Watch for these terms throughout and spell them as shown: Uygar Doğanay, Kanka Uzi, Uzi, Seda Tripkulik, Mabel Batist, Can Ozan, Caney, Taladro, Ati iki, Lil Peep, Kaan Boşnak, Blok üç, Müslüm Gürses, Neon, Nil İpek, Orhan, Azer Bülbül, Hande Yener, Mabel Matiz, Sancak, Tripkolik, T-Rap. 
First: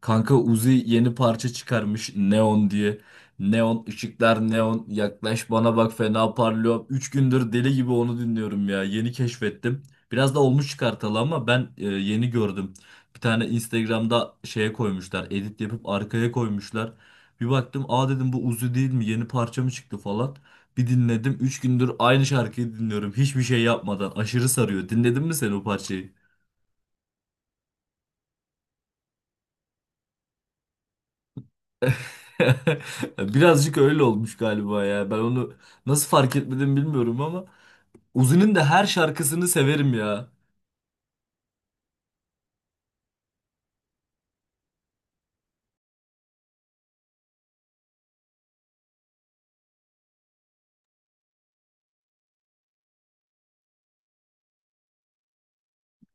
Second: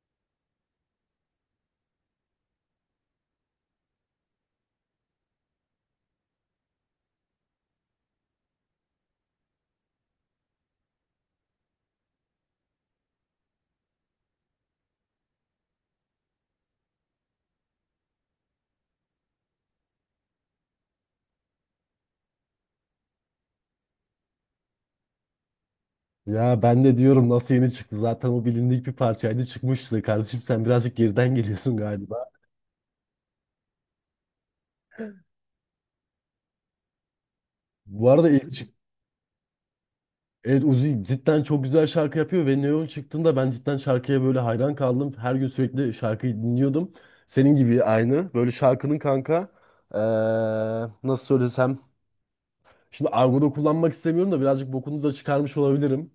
Kanka Uzi yeni parça çıkarmış Neon diye. Neon ışıklar neon yaklaş bana bak fena parlıyor. Üç gündür deli gibi onu dinliyorum ya. Yeni keşfettim. Biraz da olmuş çıkartalı ama yeni gördüm. Bir tane Instagram'da şeye koymuşlar. Edit yapıp arkaya koymuşlar. Bir baktım aa dedim bu Uzi değil mi? Yeni parça mı çıktı falan. Bir dinledim. Üç gündür aynı şarkıyı dinliyorum. Hiçbir şey yapmadan. Aşırı sarıyor. Dinledin mi sen o parçayı? Ya ben de diyorum, nasıl yeni çıktı? Zaten o bilindik bir parçaydı, çıkmıştı. Kardeşim sen birazcık geriden geliyorsun galiba. Birazcık öyle olmuş galiba ya. Ben onu nasıl fark etmedim bilmiyorum ama Bu arada ilk Uzi'nin de çık her şarkısını severim ya. Evet, Uzi cidden çok güzel şarkı yapıyor ve Neon çıktığında ben cidden şarkıya böyle hayran kaldım. Her gün sürekli şarkıyı dinliyordum. Senin gibi aynı. Böyle şarkının kanka, eee, nasıl söylesem. Şimdi argoda kullanmak istemiyorum da birazcık bokunu da çıkarmış olabilirim.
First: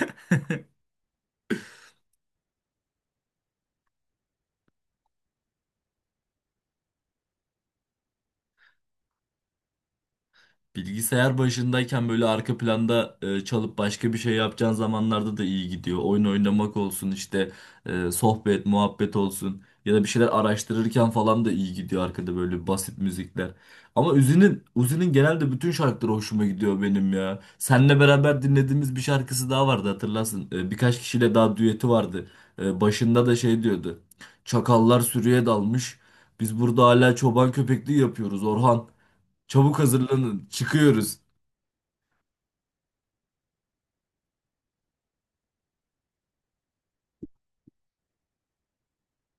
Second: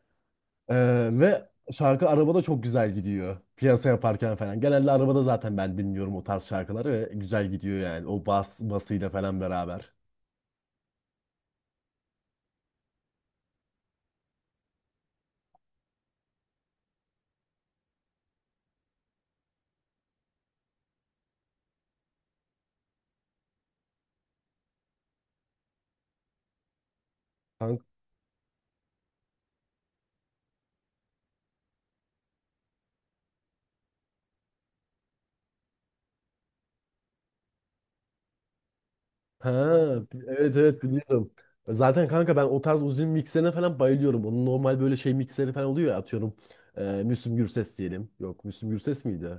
Ve şarkı arabada çok güzel gidiyor. Piyasa yaparken falan. Genelde arabada zaten ben dinliyorum o tarz şarkıları ve güzel gidiyor yani. O bas basıyla falan beraber. Bilgisayar başındayken böyle arka planda çalıp başka bir şey yapacağın zamanlarda da iyi gidiyor. Oyun oynamak olsun işte sohbet, muhabbet olsun ya da bir şeyler araştırırken falan da iyi gidiyor arkada böyle basit müzikler. Ama Uzi'nin genelde bütün şarkıları hoşuma gidiyor benim ya. Kanka. Seninle beraber dinlediğimiz bir şarkısı daha vardı hatırlarsın. Birkaç kişiyle daha düeti vardı. Başında da şey diyordu. Çakallar sürüye dalmış. Biz burada hala çoban köpekliği yapıyoruz Orhan. Ha, Çabuk hazırlanın. evet, evet, Çıkıyoruz. biliyorum. Zaten kanka ben o tarz uzun mikserine falan bayılıyorum. Onun normal böyle şey mikseri falan oluyor ya, atıyorum. Müslüm Gürses diyelim. Yok, Müslüm Gürses miydi?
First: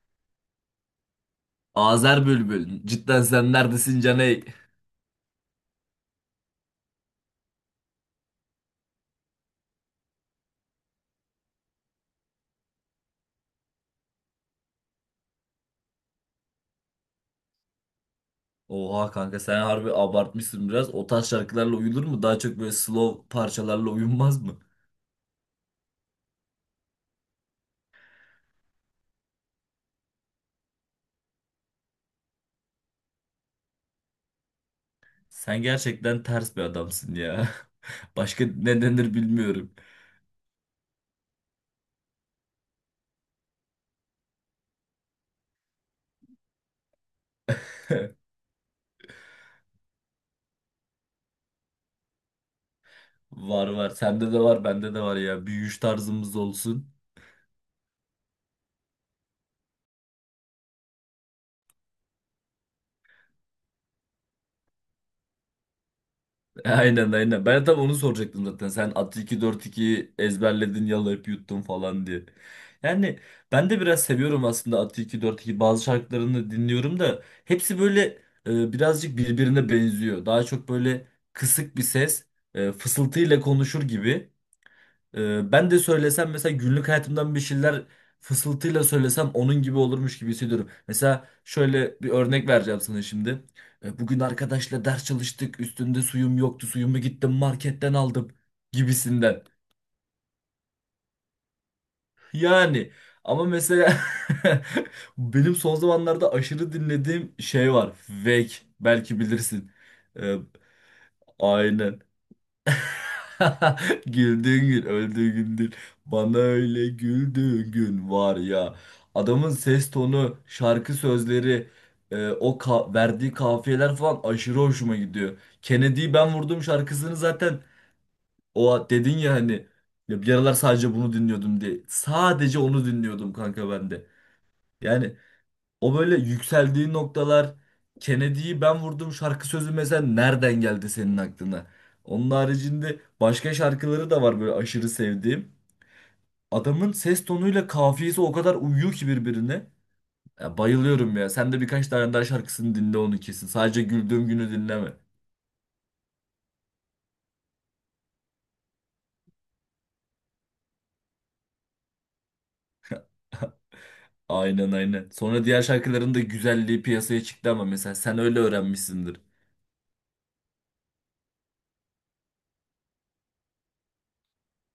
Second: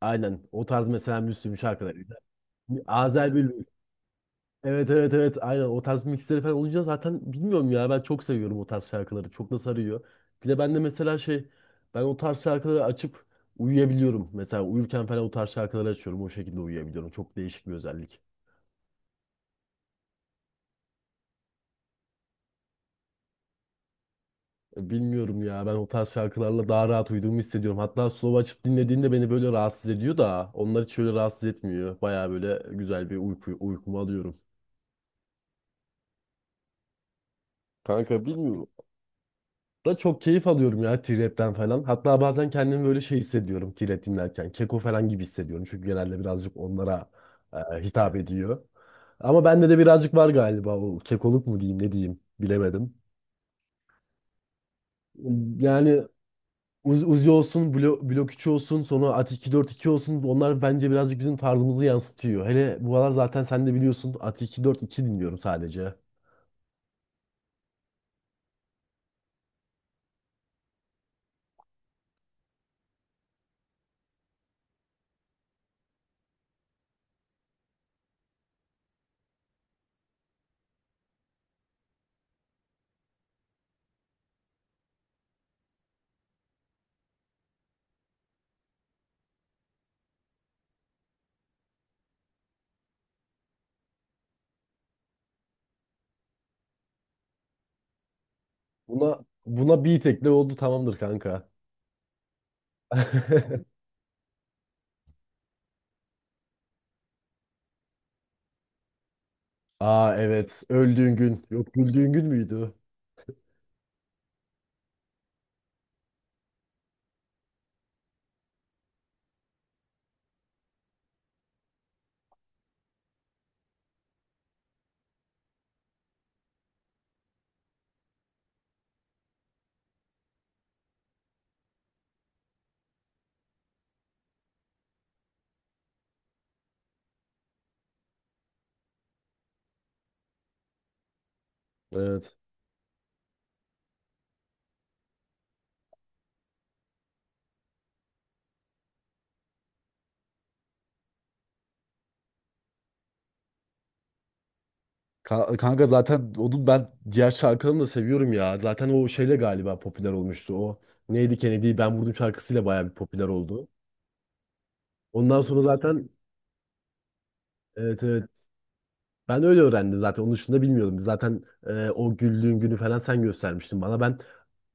Aynen o tarz, mesela Müslüm şarkıları. Azer Bülbül. Cidden Azer sen Bülbül. neredesin Caney? Evet, evet, evet, aynen o tarz mixleri falan olunca zaten bilmiyorum ya, ben çok seviyorum o tarz şarkıları, çok da sarıyor. Bir de ben de mesela şey, ben o tarz şarkıları açıp uyuyabiliyorum. Mesela uyurken falan o tarz şarkıları açıyorum, o şekilde uyuyabiliyorum. Çok değişik bir özellik. Oha kanka sen harbi abartmışsın biraz. O tarz şarkılarla uyulur mu? Daha çok böyle slow parçalarla uyunmaz mı? Bilmiyorum ya, ben o tarz şarkılarla daha rahat uyuduğumu hissediyorum. Hatta slow açıp dinlediğinde beni böyle rahatsız ediyor da, onlar hiç öyle rahatsız etmiyor. Baya böyle güzel bir uyku, uykumu alıyorum. Sen gerçekten ters bir adamsın ya. Kanka Başka bilmiyorum. ne denir bilmiyorum. Da çok keyif alıyorum ya T-Rap'ten falan. Hatta bazen kendimi böyle şey hissediyorum T-Rap dinlerken. Keko falan gibi hissediyorum. Çünkü genelde birazcık onlara hitap ediyor. Ama bende de birazcık var galiba, o kekoluk mu diyeyim, ne diyeyim bilemedim. Var var. Sende de var, bende de var ya. Büyüyüş Yani tarzımız olsun. Uzi olsun, Blok üç olsun, sonra At iki Ati iki olsun. Onlar bence birazcık bizim tarzımızı yansıtıyor. Hele bu aralar zaten sen de biliyorsun, At iki Ati iki dinliyorum sadece. Aynen aynen. Ben tam onu soracaktım zaten. Sen atı 2 4 2 ezberledin, yalayıp yuttun falan diye. Yani ben de biraz seviyorum aslında atı 2 4 2 bazı şarkılarını dinliyorum da hepsi böyle birazcık birbirine benziyor. Daha çok böyle kısık bir ses, fısıltıyla konuşur gibi. Ben de söylesem mesela günlük hayatımdan bir şeyler fısıltıyla söylesem onun gibi olurmuş gibi hissediyorum. Mesela şöyle bir örnek vereceğim sana şimdi. Bugün arkadaşla ders çalıştık. Üstünde suyum yoktu. Suyumu gittim marketten aldım Buna gibisinden. buna bir tekle oldu, tamamdır kanka. Yani ama mesela benim son zamanlarda aşırı dinlediğim şey var. Vek belki bilirsin. Aa, Ee, evet, öldüğün gün. Yok, aynen. güldüğün gün müydü? Güldüğün gün öldüğün gündür. Bana öyle güldüğün gün var ya. Adamın ses tonu, şarkı sözleri, verdiği kafiyeler falan aşırı hoşuma gidiyor. Kennedy'yi ben vurdum şarkısını zaten o dedin ya hani ya bir aralar sadece bunu dinliyordum diye. Sadece onu dinliyordum kanka ben de. Yani o böyle yükseldiği noktalar Kennedy'yi ben vurdum şarkı sözü mesela nereden geldi senin aklına? Onun Evet. haricinde başka şarkıları da var böyle aşırı sevdiğim. Adamın ses tonuyla kafiyesi o kadar uyuyor ki birbirine. Ya bayılıyorum ya. Sen de birkaç tane daha şarkısını dinle onu kesin. Sadece güldüğüm günü dinleme. Kanka zaten onu, ben diğer şarkılarını da seviyorum ya. Zaten o şeyle galiba popüler olmuştu. O neydi, Kennedy'yi ben vurdum şarkısıyla bayağı bir popüler oldu. Aynen aynen. Ondan Sonra sonra diğer zaten, şarkıların da güzelliği piyasaya çıktı ama mesela evet, sen öyle evet, öğrenmişsindir. ben öyle öğrendim zaten. Onun dışında bilmiyordum. Zaten o güldüğün günü falan sen göstermiştin bana. Ben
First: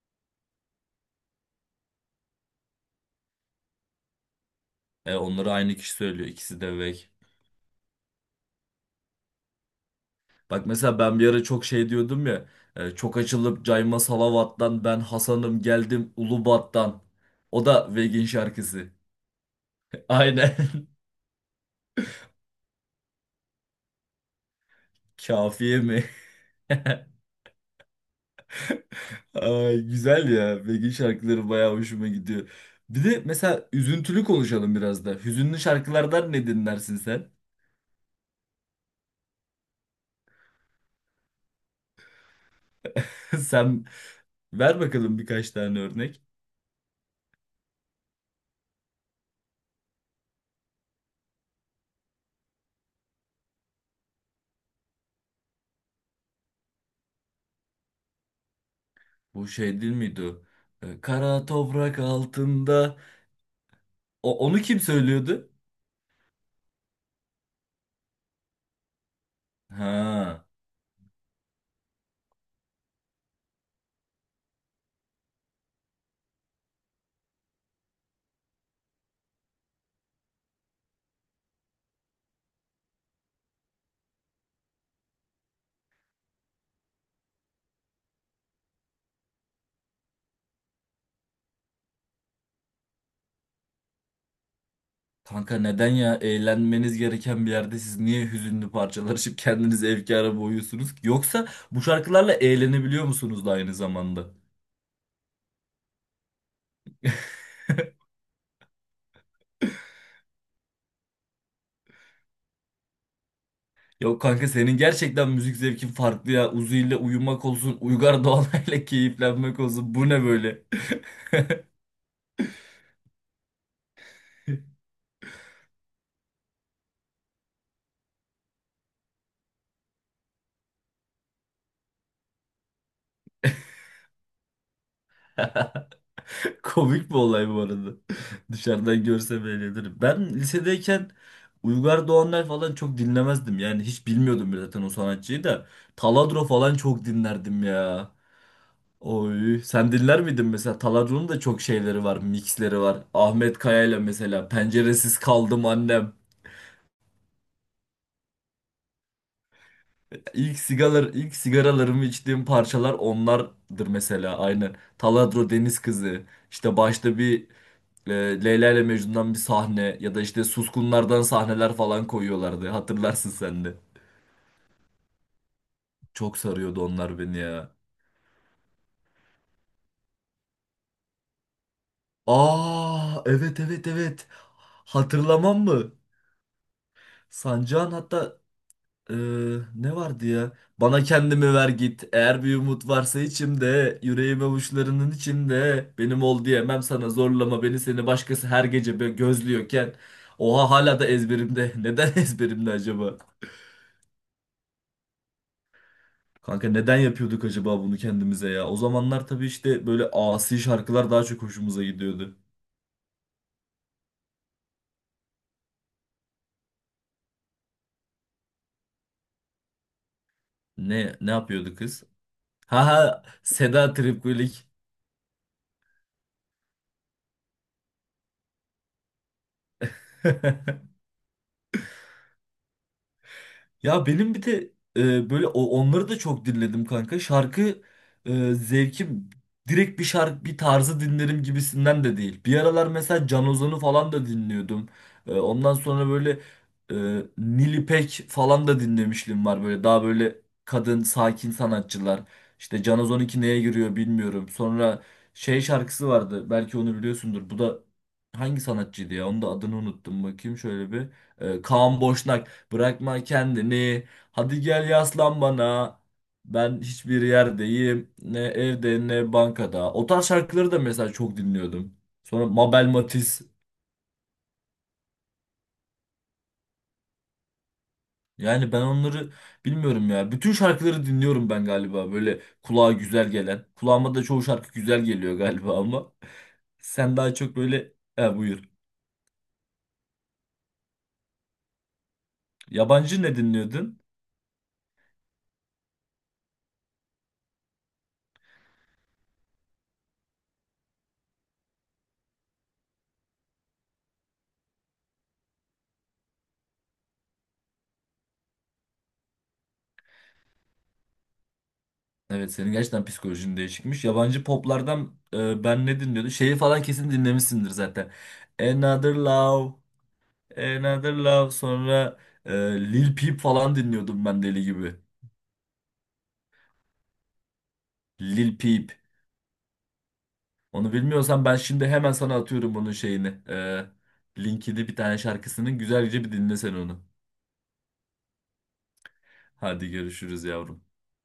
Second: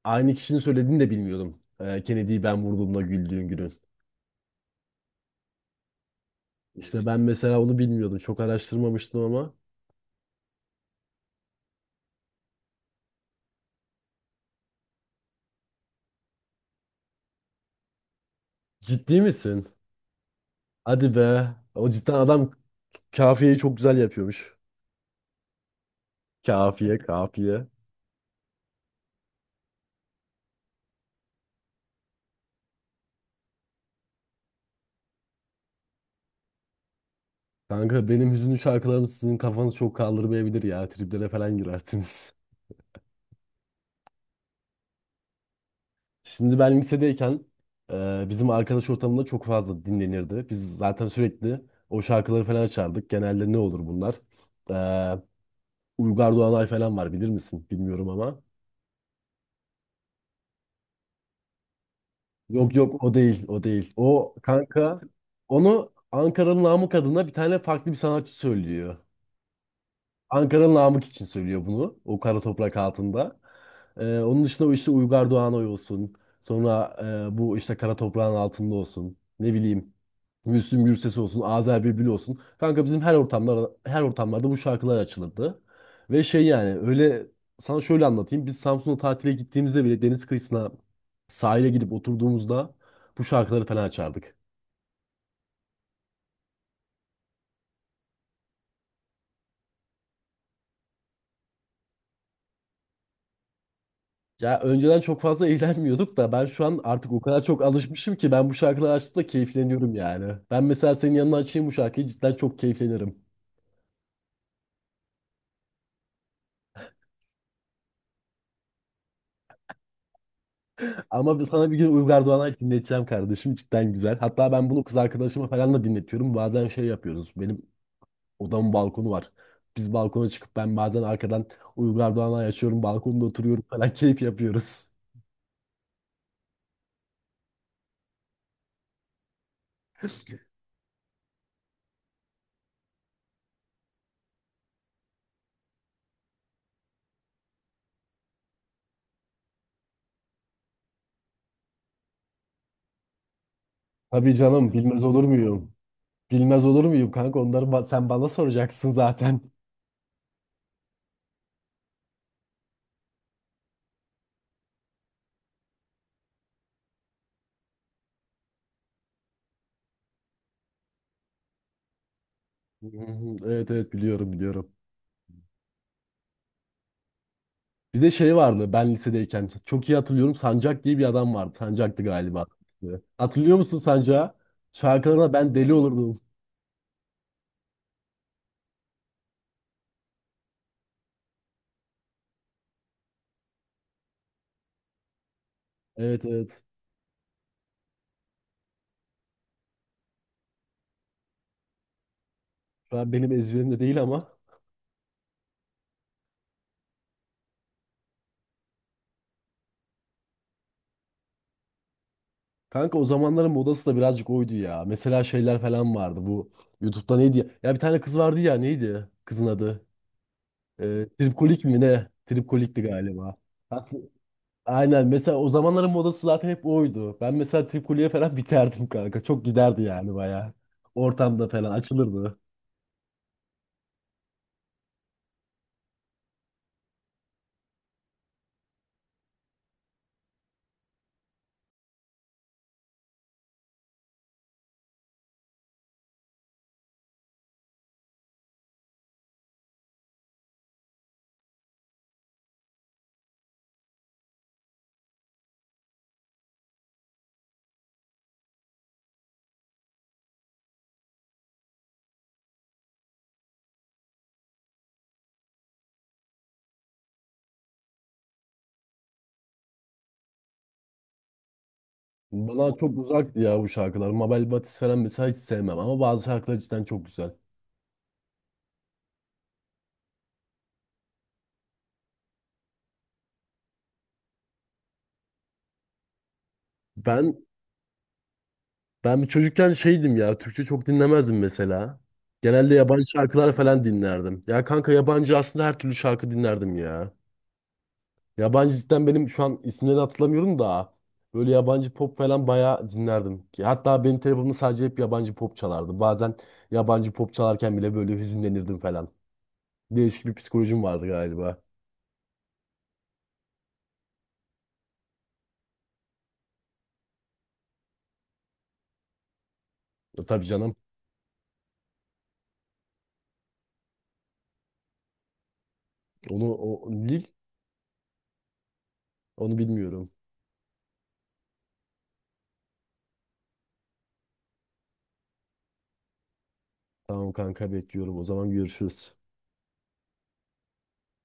aynı kişinin söylediğini de bilmiyordum. Kennedy'yi ben vurduğumda güldüğün günün. Onları aynı kişi söylüyor. İkisi de Veg. İşte ben mesela onu bilmiyordum. Çok araştırmamıştım ama. Bak mesela ben bir ara çok şey diyordum ya. Çok açılıp Cayma Salavat'tan ben Hasan'ım geldim Ulubat'tan. O da Vegin şarkısı. Ciddi misin? Aynen. Hadi be. O cidden adam kafiyeyi çok güzel yapıyormuş. Kafiye mi? Kafiye, kafiye. Ay, güzel ya. Vegin şarkıları bayağı hoşuma gidiyor. Bir de mesela üzüntülü konuşalım biraz da. Hüzünlü şarkılardan ne dinlersin sen? Kanka benim hüzünlü şarkılarım sizin kafanız çok kaldırmayabilir ya. Triplere falan girersiniz. Sen ver bakalım birkaç tane örnek. Şimdi ben lisedeyken bizim arkadaş ortamında çok fazla dinlenirdi. Biz zaten sürekli o şarkıları falan açardık. Genelde ne olur bunlar? E, Uygar Doğanay falan var, bilir misin? Bilmiyorum ama. Bu şey değil miydi o? Kara toprak Yok altında. yok, o değil o değil. O O, onu kim kanka, söylüyordu? onu Ankara'nın namı adına bir tane farklı bir sanatçı söylüyor. Ha. Ankara'nın Namık için söylüyor bunu. O kara toprak altında. Onun dışında o işte Uygar Doğanoy olsun. Sonra bu işte kara toprağın altında olsun. Ne bileyim. Müslüm Gürses olsun. Azer Bülbül olsun. Kanka bizim her ortamlarda bu şarkılar açılırdı. Ve şey yani öyle, sana şöyle anlatayım. Biz Samsun'a tatile gittiğimizde bile deniz kıyısına, sahile gidip oturduğumuzda bu şarkıları falan açardık. Kanka neden ya eğlenmeniz gereken bir yerde siz niye hüzünlü parçalar açıp kendinizi efkara boğuyorsunuz ki? Yoksa bu şarkılarla eğlenebiliyor musunuz da aynı zamanda? Ya önceden çok fazla eğlenmiyorduk da, ben şu an artık o kadar çok alışmışım ki, ben bu şarkıları açtığımda keyifleniyorum yani. Ben mesela senin yanına açayım bu şarkıyı, cidden çok keyiflenirim. Yok kanka senin gerçekten müzik zevkin farklı ya. Uzi ile uyumak olsun, Uygar Doğanay'la keyiflenmek olsun. Bu ne böyle? Ama sana bir gün Uygar Doğan'a dinleteceğim kardeşim, cidden güzel. Hatta ben bunu kız arkadaşıma falan da dinletiyorum. Bazen şey yapıyoruz. Benim odamın balkonu var. Biz balkona çıkıp ben bazen arkadan Uygar Doğan'a açıyorum. Balkonda oturuyorum falan keyif yapıyoruz. Komik bir olay bu arada. Dışarıdan görsem eğlenirim. Ben lisedeyken Uygar Doğanlar falan çok dinlemezdim. Yani hiç bilmiyordum bile zaten o sanatçıyı da. Taladro falan çok dinlerdim ya. Oy, sen dinler miydin mesela? Taladron'un da çok şeyleri var, mixleri var. Ahmet Kaya'yla Tabii mesela canım, bilmez Penceresiz olur Kaldım muyum? Annem. Bilmez olur muyum kanka, onları sen bana soracaksın zaten. İlk sigalar, ilk sigaralarımı içtiğim parçalar onlardır mesela aynen. Taladro Deniz Kızı. İşte başta bir e, Leyla ile Mecnun'dan bir sahne ya da işte Suskunlardan sahneler falan koyuyorlardı. Hı Hatırlarsın hı. sen Evet, de. evet, biliyorum, biliyorum. Çok sarıyordu onlar beni ya. Bir de şey vardı, ben lisedeyken çok iyi hatırlıyorum, Sancak diye bir adam vardı. Sancak'tı galiba. Aa, Hatırlıyor evet musun evet evet. Sancak'ı? Şarkılarına ben Hatırlamam deli mı? olurdum. Sancağın hatta Ee, ne vardı ya? Bana kendimi ver git. Eğer bir umut varsa içimde, yüreğim avuçlarının içinde. Benim Evet, ol evet. diyemem sana zorlama beni seni başkası her gece gözlüyorken. Oha hala da ezberimde. Neden ezberimde Şu an acaba? benim ezberimde değil ama. Kanka neden yapıyorduk acaba bunu kendimize ya? O zamanlar tabii işte böyle asi şarkılar daha çok hoşumuza gidiyordu. Kanka o zamanların modası da birazcık oydu ya. Mesela şeyler falan vardı bu. YouTube'da neydi ya? Ya bir tane kız vardı ya, neydi kızın adı? Ee, Ne Tripkolik yapıyordu mi kız? ne? Tripkolik'ti Ha ha galiba. Hat- Seda Tripkulik. Aynen, mesela o zamanların modası zaten hep oydu. Ben mesela Tripkolik'e falan biterdim kanka. Çok giderdi yani, baya ortamda falan açılırdı. Ya benim bir de onları da çok dinledim kanka. Zevkim direkt bir şarkı bir tarzı dinlerim gibisinden de değil. Bir aralar mesela Can Ozan'ı falan da dinliyordum. Ondan sonra e, Nil İpek falan da dinlemişliğim var. Böyle daha böyle kadın sakin sanatçılar. İşte Can Ozan neye giriyor bilmiyorum. Sonra şey şarkısı vardı. Belki onu biliyorsundur. Bu da hangi sanatçıydı ya? Onun da adını unuttum. Bakayım şöyle bir. E, Kaan Boşnak. Bırakma kendini. Hadi gel yaslan bana. Ben hiçbir yerdeyim. Ne evde ne bankada. O tarz şarkıları da mesela çok dinliyordum. Sonra Bana Mabel çok uzaktı Matiz. ya bu şarkılar. Mabel Batist falan mesela hiç sevmem ama bazı şarkılar cidden çok güzel. Yani ben onları bilmiyorum ya. Bütün şarkıları dinliyorum ben galiba. Böyle kulağa güzel gelen. Kulağıma da çoğu şarkı güzel geliyor galiba ama. Sen Ben daha çok böyle... E, buyur. ben bir çocukken şeydim ya, Türkçe çok dinlemezdim mesela. Genelde yabancı Yabancı ne şarkılar falan dinliyordun? dinlerdim. Ya kanka, yabancı aslında her türlü şarkı dinlerdim ya. Yabancı cidden benim şu an isimleri hatırlamıyorum da, böyle yabancı pop falan bayağı dinlerdim. Ki hatta benim telefonumda sadece hep yabancı pop çalardı. Bazen yabancı pop çalarken bile böyle hüzünlenirdim falan. Değişik bir psikolojim vardı galiba. Evet senin gerçekten psikolojin değişikmiş. Yabancı poplardan ben ne dinliyordum? Şeyi falan kesin dinlemişsindir zaten. Another Love, Tabii canım. Another Love sonra e, Lil Peep falan dinliyordum ben deli gibi. Onu o, Lil Lil Peep. Onu bilmiyorum. Onu bilmiyorsan ben şimdi hemen sana atıyorum bunun şeyini. E, linkini bir tane şarkısının güzelce bir dinle sen onu. Tamam kanka, bekliyorum. O zaman görüşürüz. Hadi görüşürüz yavrum.